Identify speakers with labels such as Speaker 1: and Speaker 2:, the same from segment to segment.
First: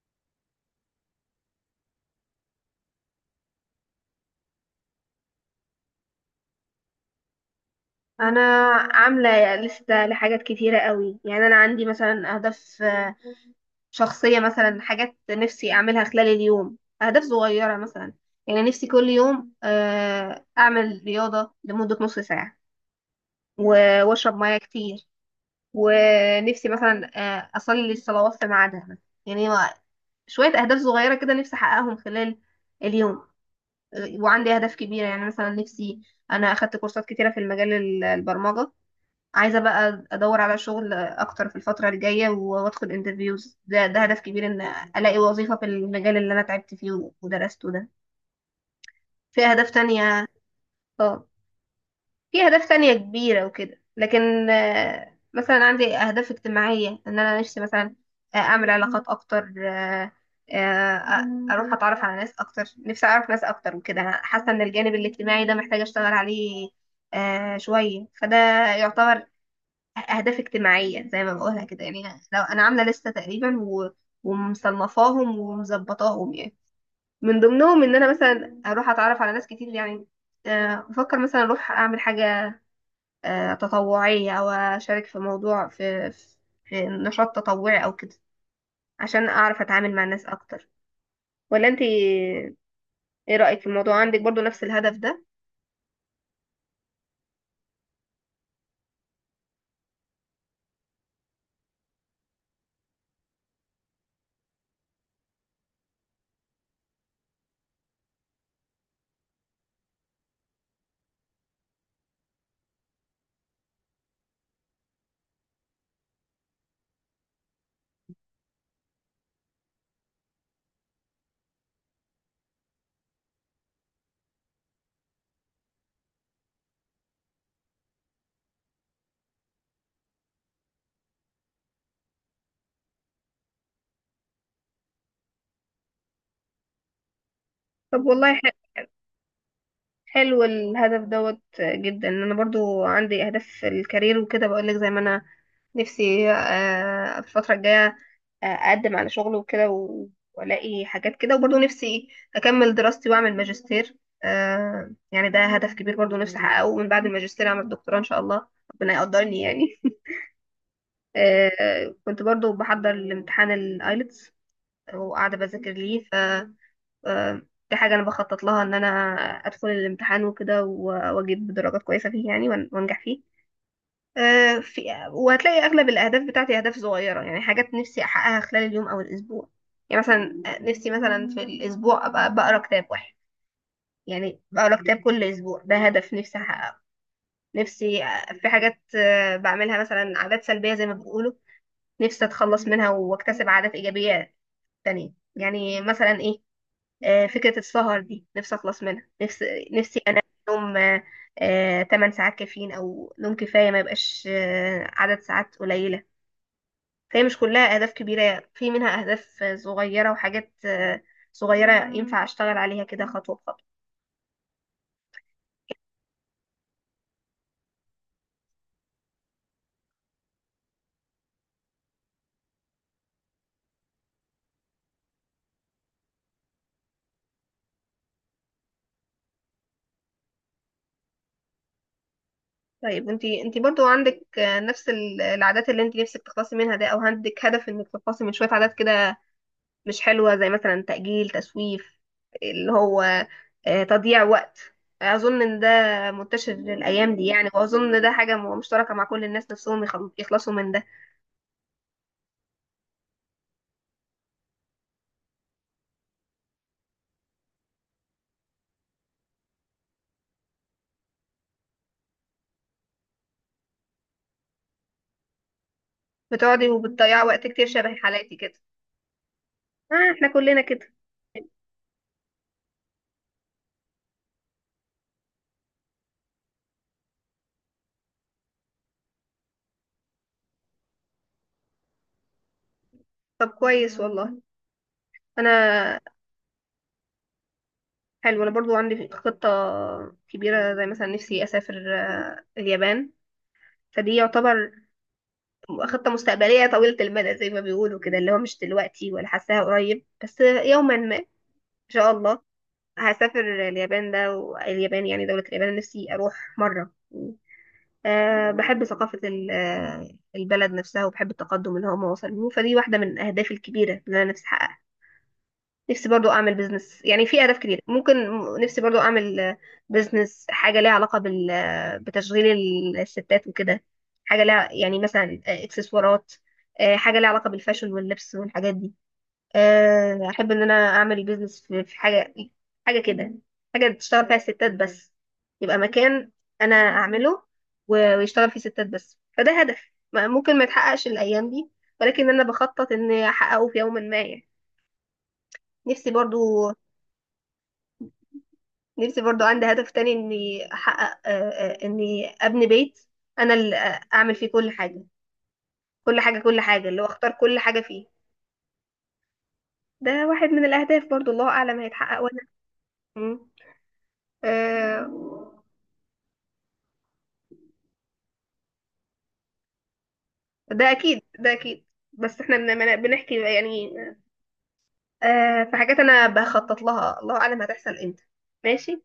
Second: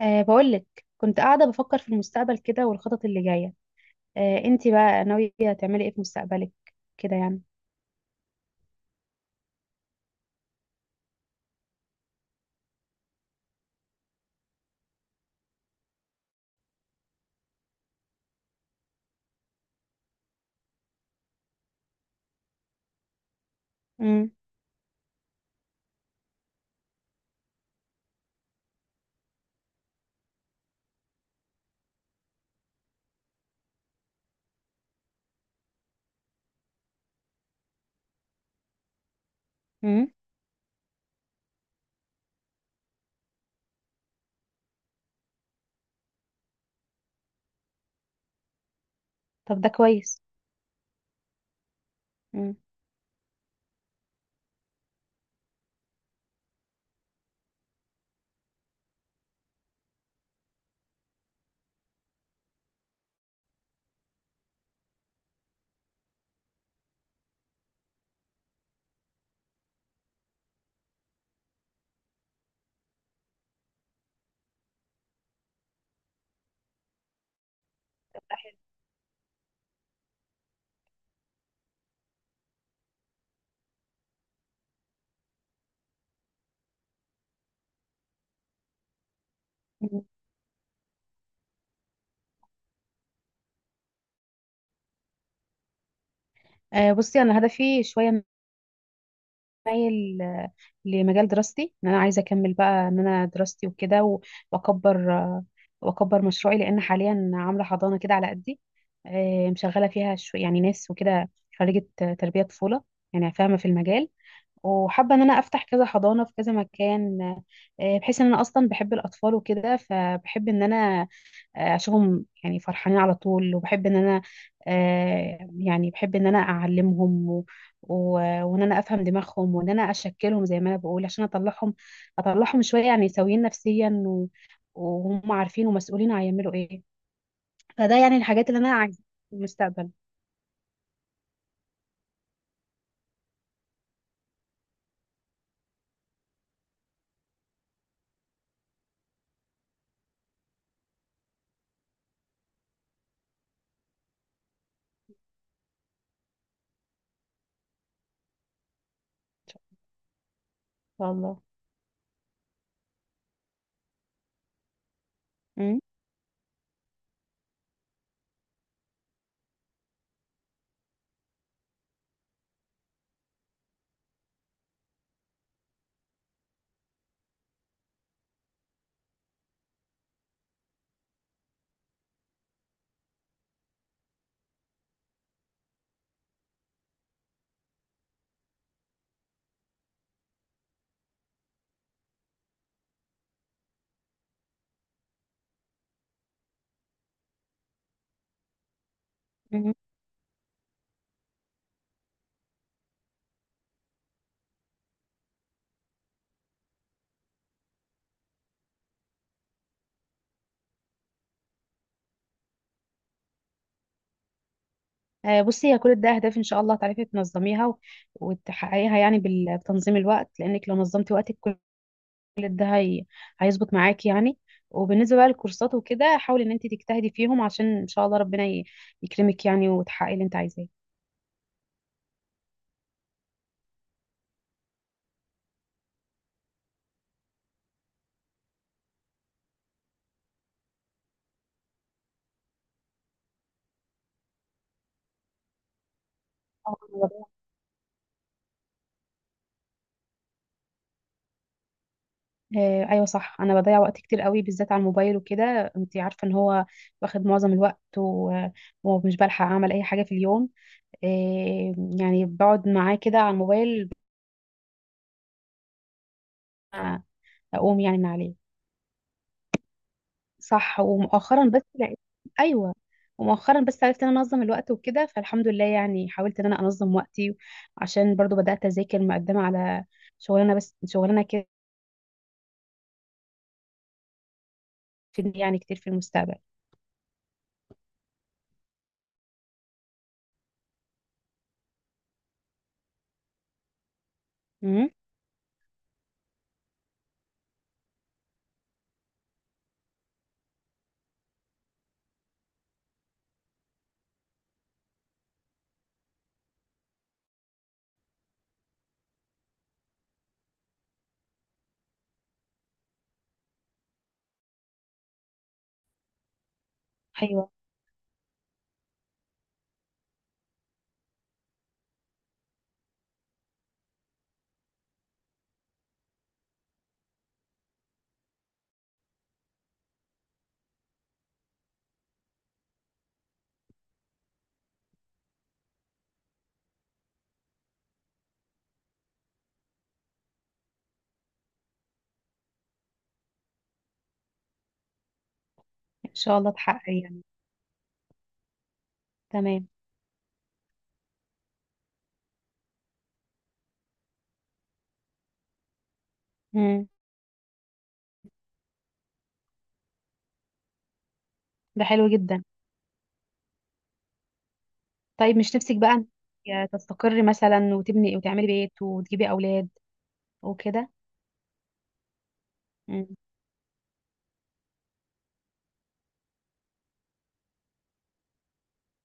Speaker 1: بقولك كنت قاعدة بفكر في المستقبل كده والخطط اللي جاية. انتي بقى ناوية تعملي ايه في مستقبلك؟ كده يعني.
Speaker 2: انا عامله لسته لحاجات كتيره قوي، يعني انا عندي مثلا اهداف شخصيه، مثلا حاجات نفسي اعملها خلال اليوم، اهداف صغيره مثلا. يعني نفسي كل يوم اعمل رياضه لمده نص ساعه
Speaker 1: امم
Speaker 2: واشرب ميه كتير، ونفسي مثلا اصلي الصلوات في ميعادها. يعني هو شويه اهداف صغيره كده نفسي احققهم خلال اليوم. وعندي اهداف كبيره، يعني مثلا نفسي انا اخدت كورسات كتيره في المجال البرمجه، عايزة بقى
Speaker 1: امم
Speaker 2: أدور على شغل أكتر في الفترة الجاية وأدخل انترفيوز. ده هدف كبير إن ألاقي وظيفة في المجال اللي أنا تعبت فيه ودرسته ده. في
Speaker 1: طب ده
Speaker 2: أهداف
Speaker 1: كويس.
Speaker 2: تانية. اه، في
Speaker 1: امم
Speaker 2: أهداف تانية كبيرة وكده، لكن مثلا عندي أهداف اجتماعية، إن أنا نفسي مثلا أعمل علاقات أكتر، أروح أتعرف على ناس أكتر، نفسي أعرف ناس أكتر وكده. أنا حاسة إن الجانب الاجتماعي ده محتاجة أشتغل عليه شوية، فده يعتبر أهداف اجتماعية زي ما بقولها كده يعني. لو أنا عاملة لستة تقريبا ومصنفاهم ومظبطاهم، يعني من ضمنهم إن أنا
Speaker 1: طب ده حلو.
Speaker 2: مثلا أروح أتعرف على ناس كتير يعني. بفكر مثلا أروح أعمل حاجة تطوعية، أو أشارك في موضوع في نشاط تطوعي أو كده، عشان أعرف أتعامل مع
Speaker 1: مم.
Speaker 2: الناس أكتر. ولا أنت إيه رأيك في الموضوع، عندك برضو نفس الهدف ده؟
Speaker 1: بصي انا هدفي شوية مايل لمجال دراستي، ان انا عايزة اكمل بقى ان انا دراستي وكده واكبر واكبر مشروعي، لان حاليا عاملة حضانة كده على قدي. مشغلة فيها شو يعني ناس وكده. خريجة تربية طفولة، يعني فاهمة في المجال، وحابة ان انا افتح كذا حضانة في كذا مكان، بحيث ان انا اصلا بحب الاطفال وكده، فبحب ان انا اشوفهم يعني فرحانين على طول، وبحب ان انا يعني بحب ان انا اعلمهم و وان انا افهم دماغهم، وان انا اشكلهم زي ما انا بقول، عشان اطلعهم شوية يعني سويين نفسيا وهم عارفين ومسؤولين هيعملوا ايه. فده
Speaker 2: طب
Speaker 1: يعني
Speaker 2: والله
Speaker 1: الحاجات اللي انا عايزة في المستقبل ان
Speaker 2: حلو الهدف دوت جدا. انا برضو عندي اهداف في الكارير وكده، بقولك زي ما انا نفسي الفتره الجايه اقدم على شغل وكده والاقي حاجات كده. وبرضو نفسي اكمل دراستي واعمل ماجستير. يعني ده هدف كبير. برضو نفسي احققه من بعد الماجستير اعمل دكتوراه ان شاء الله، ربنا يقدرني يعني
Speaker 1: شاء الله.
Speaker 2: كنت برضو بحضر لامتحان الايلتس وقاعده بذاكر
Speaker 1: م-
Speaker 2: ليه. آه، دي حاجة أنا بخطط لها، إن أنا أدخل الامتحان وكده وأجيب درجات كويسة فيه يعني، وأنجح فيه آه، في وهتلاقي أغلب الأهداف بتاعتي أهداف صغيرة، يعني حاجات نفسي أحققها خلال اليوم أو الأسبوع. يعني مثلا نفسي مثلا في الأسبوع أبقى بقرا كتاب واحد، يعني بقرا كتاب كل أسبوع، ده هدف نفسي أحققه. نفسي في حاجات بعملها مثلا عادات سلبية زي ما بيقولوا، نفسي أتخلص منها وأكتسب عادات إيجابية تانية، يعني مثلا إيه، فكرة السهر دي نفسي أخلص منها. نفسي
Speaker 1: م.
Speaker 2: نفسي أنام نوم 8 ساعات كافيين، أو نوم كفاية، ما يبقاش عدد ساعات قليلة. فهي مش كلها أهداف كبيرة، في منها أهداف صغيرة وحاجات صغيرة ينفع أشتغل عليها كده خطوة بخطوة.
Speaker 1: بصي هي كل ده اهداف، ان شاء الله تعرفي تنظميها وتحققيها يعني بتنظيم الوقت، لانك لو نظمتي وقتك كل ده هيظبط معاكي يعني. وبالنسبه بقى للكورسات وكده، حاولي ان انت تجتهدي فيهم عشان ان شاء الله ربنا يكرمك يعني، وتحققي اللي انت عايزاه.
Speaker 2: طيب انتي برضو عندك نفس العادات اللي انتي نفسك تخلصي منها ده، او عندك هدف انك تخلصي من شوية عادات كده مش حلوة؟ زي مثلا تأجيل، تسويف، اللي هو تضييع وقت. أظن إن ده منتشر
Speaker 1: أو أنا
Speaker 2: الأيام
Speaker 1: بضيع.
Speaker 2: دي يعني، وأظن ده حاجة مشتركة مع كل الناس، نفسهم يخلصوا من ده.
Speaker 1: ايوه صح، انا بضيع وقت كتير قوي، بالذات على الموبايل وكده، انت عارفه ان هو واخد معظم الوقت ومش بلحق اعمل اي حاجه في اليوم. آه، يعني بقعد معاه كده على الموبايل.
Speaker 2: بتقعدي
Speaker 1: آه،
Speaker 2: وبتضيعي وقت كتير
Speaker 1: اقوم
Speaker 2: شبه
Speaker 1: يعني من عليه.
Speaker 2: حالاتي كده؟ آه إحنا كلنا
Speaker 1: صح.
Speaker 2: كده.
Speaker 1: ومؤخرا بس لقيت. ايوه. ومؤخرا بس عرفت ان انا انظم الوقت وكده، فالحمد لله يعني حاولت ان انا انظم وقتي، عشان برضو بدات اذاكر مقدمه على شغلانه، بس شغلانه كده
Speaker 2: طب كويس والله.
Speaker 1: تفيدني
Speaker 2: أنا
Speaker 1: يعني كتير في المستقبل.
Speaker 2: حلو، أنا برضو عندي خطة كبيرة، زي مثلا نفسي أسافر اليابان. فدي يعتبر
Speaker 1: امم
Speaker 2: خطة مستقبلية طويلة المدى زي ما بيقولوا كده، اللي هو مش دلوقتي ولا حاساها قريب، بس يوما ما إن شاء الله هسافر اليابان ده. واليابان يعني دولة اليابان نفسي أروح مرة، أه بحب ثقافة البلد نفسها، وبحب التقدم اللي هم وصلوا. فدي واحدة من أهدافي الكبيرة اللي أنا نفسي أحققها. نفسي برضو أعمل بيزنس، يعني في
Speaker 1: ايوه
Speaker 2: أهداف كتير ممكن، نفسي برضو أعمل بيزنس حاجة ليها علاقة بال بتشغيل الستات وكده، حاجة ليها يعني مثلا إكسسوارات، حاجة ليها علاقة بالفاشن واللبس والحاجات دي. احب ان انا اعمل بيزنس في حاجه، حاجه كده، حاجه تشتغل فيها الستات بس، يبقى مكان انا اعمله ويشتغل فيه ستات بس. فده هدف ممكن ما يتحققش الايام دي، ولكن انا بخطط اني احققه في يوم ما يعني. نفسي
Speaker 1: ان
Speaker 2: برضو
Speaker 1: شاء الله تحقق يعني.
Speaker 2: نفسي برضو عندي
Speaker 1: تمام.
Speaker 2: هدف تاني، اني احقق اني ابني بيت انا اللي اعمل فيه كل حاجه، كل حاجه
Speaker 1: امم
Speaker 2: اللي هو اختار كل حاجه فيه. ده واحد من الاهداف برضو، الله اعلم
Speaker 1: ده حلو
Speaker 2: هيتحقق ولا
Speaker 1: جدا.
Speaker 2: لا. مم.
Speaker 1: طيب مش
Speaker 2: آه،
Speaker 1: نفسك بقى إنك تستقري مثلا، وتبني وتعملي بيت، وتجيبي اولاد
Speaker 2: ده
Speaker 1: وكده؟
Speaker 2: اكيد، ده اكيد. بس احنا
Speaker 1: امم
Speaker 2: بنحكي يعني. آه في حاجات انا بخطط لها الله اعلم هتحصل امتى. ماشي.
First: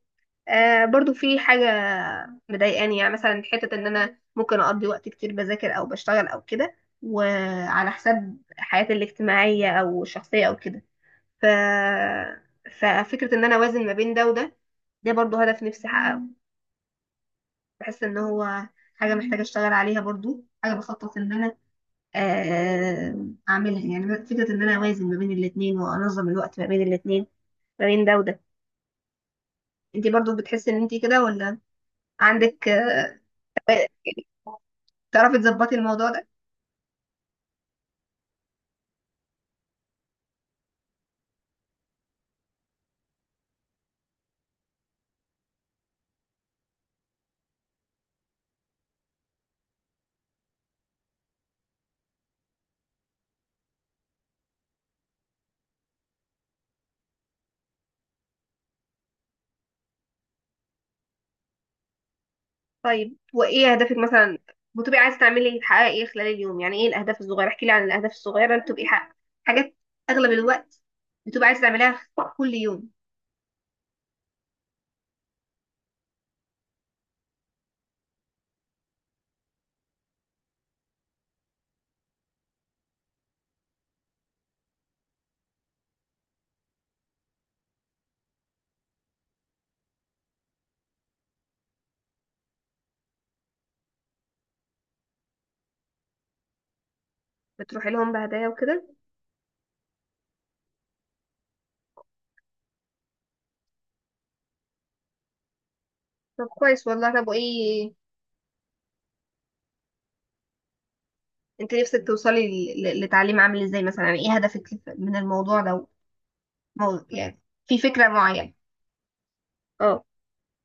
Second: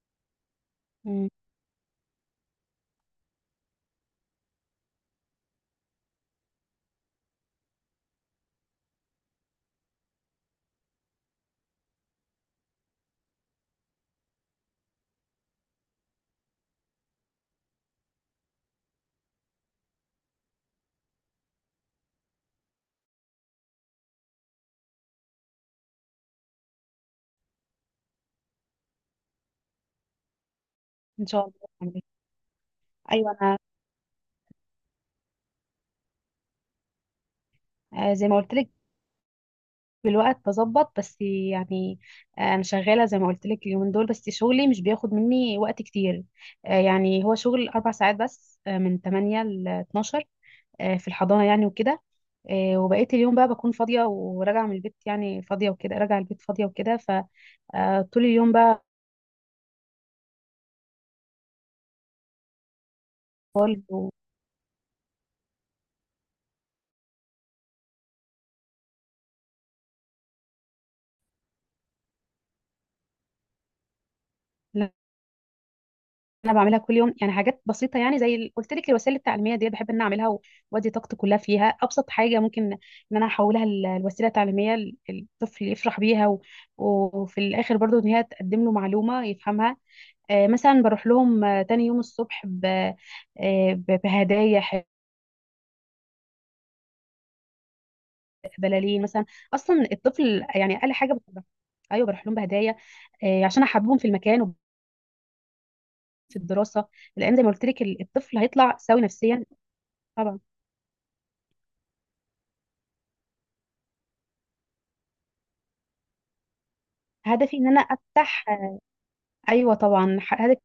Speaker 2: آه برضو
Speaker 1: امم
Speaker 2: في حاجه مضايقاني، يعني مثلا حته ان انا ممكن اقضي وقت كتير بذاكر او بشتغل او كده، وعلى حساب حياتي الاجتماعيه او الشخصيه او كده. ف ففكره ان انا اوازن ما بين ده وده، ده برضو هدف نفسي احققه. بحس ان هو حاجه محتاجه اشتغل عليها، برضو حاجه بخطط ان انا آه، اعملها، يعني فكره ان انا اوازن ما بين الاثنين وانظم الوقت ما بين الاثنين، ما بين ده وده. انت برضو بتحسي ان انت كده
Speaker 1: ان شاء الله
Speaker 2: ولا؟
Speaker 1: تعملي.
Speaker 2: عندك
Speaker 1: ايوه انا،
Speaker 2: يعني تعرفي تظبطي الموضوع ده؟
Speaker 1: زي ما قلت لك بالوقت بظبط بس يعني. انا شغاله زي ما قلت لك اليومين دول، بس شغلي مش بياخد مني وقت كتير. يعني هو شغل اربع ساعات بس، من 8 ل 12 في الحضانه يعني وكده. وبقيت اليوم بقى بكون فاضيه وراجعه من البيت، يعني فاضيه وكده، راجعه البيت فاضيه وكده. فطول اليوم بقى
Speaker 2: طيب وايه
Speaker 1: طالب.
Speaker 2: اهدافك مثلا، بتبقي عايزه تعملي، تحققي ايه خلال اليوم؟ يعني ايه الاهداف الصغيره، احكي لي عن الاهداف الصغيره اللي بتبقي حاجات اغلب الوقت بتبقي عايزه تعمليها كل يوم.
Speaker 1: انا بعملها كل يوم يعني، حاجات بسيطه يعني، زي قلت لك الوسائل التعليميه دي بحب ان أنا اعملها وادي طاقتي كلها فيها. ابسط حاجه ممكن ان انا احولها لوسيله تعليميه الطفل يفرح بيها وفي الاخر برضو ان هي تقدم له معلومه يفهمها. آه مثلا بروح لهم تاني يوم الصبح آه بهدايا،
Speaker 2: بتروحي لهم بهدايا وكده؟
Speaker 1: بلالين مثلا. اصلا الطفل يعني اقل حاجه بتبقى. ايوه بروح لهم بهدايا، آه عشان احببهم في المكان وفي
Speaker 2: طب كويس
Speaker 1: الدراسه،
Speaker 2: والله. طب
Speaker 1: لان زي ما قلت لك
Speaker 2: وايه،
Speaker 1: الطفل هيطلع سوي نفسيا. طبعا.
Speaker 2: انت نفسك توصلي لتعليم عامل ازاي مثلا، يعني ايه هدفك من الموضوع ده، او يعني
Speaker 1: هدفي ان
Speaker 2: في
Speaker 1: انا
Speaker 2: فكرة
Speaker 1: افتح.
Speaker 2: معينة؟
Speaker 1: ايوه
Speaker 2: اه،
Speaker 1: طبعا، هدف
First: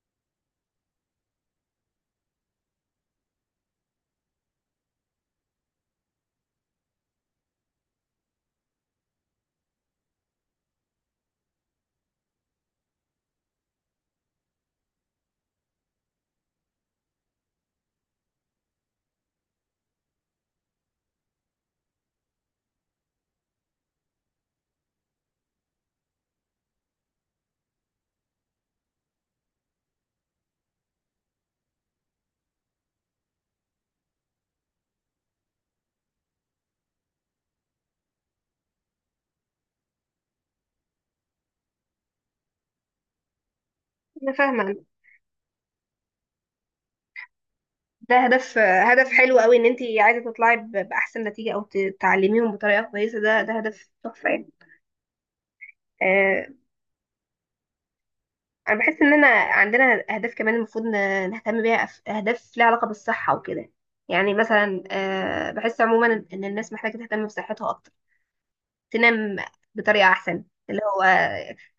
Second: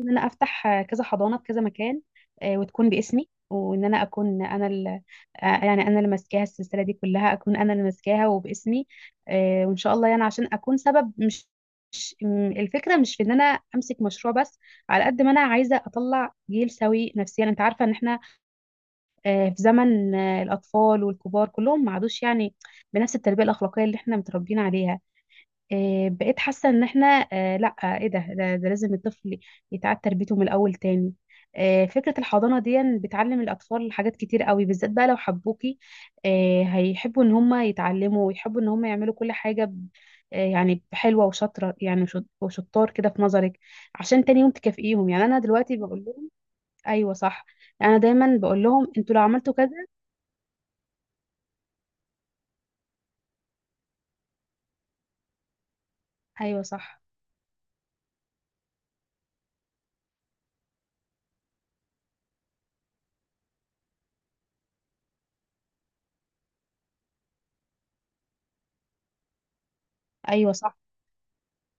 Speaker 1: ان انا افتح كذا حضانه في كذا مكان، وتكون باسمي، وان انا اكون انا يعني انا اللي ماسكاها، السلسله دي كلها اكون انا اللي ماسكاها وباسمي، وان شاء الله يعني، عشان اكون سبب. الفكره مش في ان انا امسك مشروع بس، على قد ما انا عايزه اطلع جيل سوي نفسيا. انت عارفه ان احنا في زمن الاطفال والكبار كلهم ما عادوش يعني بنفس التربيه الاخلاقيه اللي احنا متربيين عليها. بقيت حاسة ان احنا لا، ايه ده، ده لازم الطفل يتعاد تربيته من الاول تاني. فكرة الحضانة دي بتعلم الأطفال حاجات كتير قوي، بالذات بقى لو حبوكي هيحبوا إن هم يتعلموا، ويحبوا إن هم يعملوا كل حاجة يعني حلوة وشاطرة يعني، وشطار كده في نظرك، عشان
Speaker 2: انا
Speaker 1: تاني يوم
Speaker 2: فاهمه.
Speaker 1: تكافئيهم. يعني أنا دلوقتي بقول لهم. أيوة صح. أنا
Speaker 2: ده
Speaker 1: دايما
Speaker 2: هدف،
Speaker 1: بقول لهم
Speaker 2: هدف
Speaker 1: أنتوا لو
Speaker 2: حلو
Speaker 1: عملتوا
Speaker 2: قوي ان
Speaker 1: كذا.
Speaker 2: انت عايزه تطلعي باحسن نتيجه، او تعلميهم بطريقه كويسه. ده ده هدف تحفه يعني. آه،
Speaker 1: أيوة صح.
Speaker 2: انا بحس اننا عندنا اهداف كمان المفروض نهتم بيها. اهداف ليها علاقه بالصحه وكده، يعني مثلا آه بحس عموما ان إن الناس محتاجه تهتم بصحتها اكتر، تنام بطريقة أحسن،
Speaker 1: أيوة صح.
Speaker 2: اللي هو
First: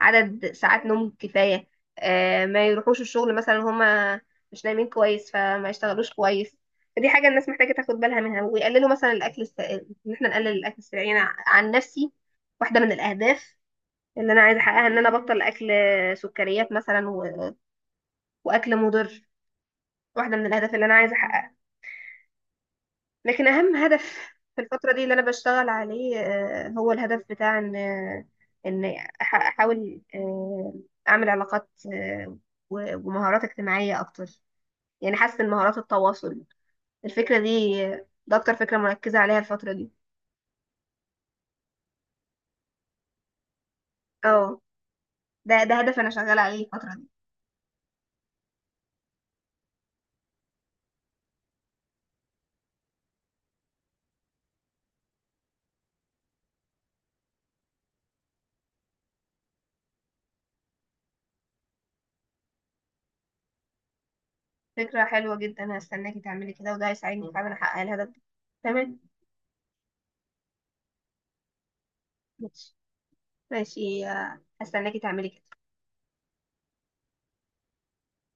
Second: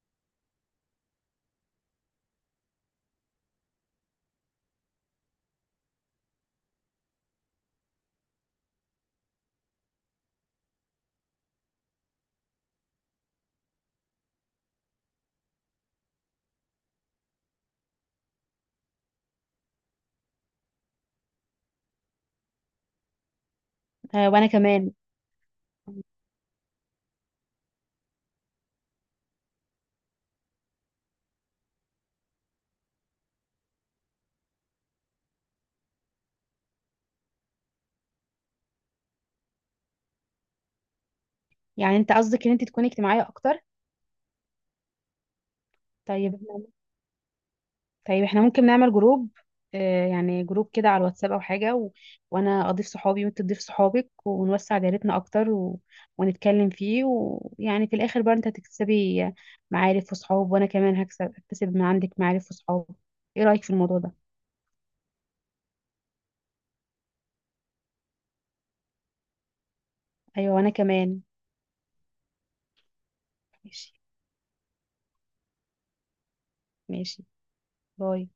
Speaker 2: عدد ساعات نوم كفاية. ما يروحوش الشغل مثلا هما مش نايمين كويس فما يشتغلوش كويس. فدي حاجة الناس محتاجة تاخد بالها منها، ويقللوا مثلا الأكل إن إحنا نقلل الأكل السريع. أنا عن نفسي، واحدة من الأهداف اللي أنا عايزة أحققها إن أنا أبطل أكل سكريات مثلا وأكل مضر، واحدة من الأهداف اللي أنا عايزة أحققها. لكن اهم هدف
Speaker 1: وأنا
Speaker 2: في
Speaker 1: كمان.
Speaker 2: الفتره دي اللي انا بشتغل عليه هو الهدف بتاع ان ان احاول اعمل علاقات ومهارات اجتماعيه اكتر. يعني حاسه ان مهارات التواصل، الفكره دي ده اكتر فكره مركزه عليها الفتره دي.
Speaker 1: يعني أنت قصدك إن أنت تكوني اجتماعية أكتر؟
Speaker 2: اه، ده ده هدف انا
Speaker 1: طيب.
Speaker 2: شغاله عليه الفتره دي.
Speaker 1: طيب احنا ممكن نعمل جروب، يعني جروب كده على الواتساب او حاجه، وانا اضيف صحابي وانت تضيف صحابك، ونوسع دايرتنا اكتر ونتكلم فيه، ويعني في الاخر بقى انت هتكسبي معارف وصحاب، وانا كمان اكتسب من عندك معارف وصحاب. ايه رايك في الموضوع ده؟
Speaker 2: فكره حلوه جدا، انا هستناكي تعملي كده، وده هيساعدني فعلا احقق الهدف ده. تمام.
Speaker 1: ايوه وانا كمان.
Speaker 2: ماشي،
Speaker 1: ماشي.
Speaker 2: ماشي. هستناكي تعملي كده.
Speaker 1: ماشي. باي.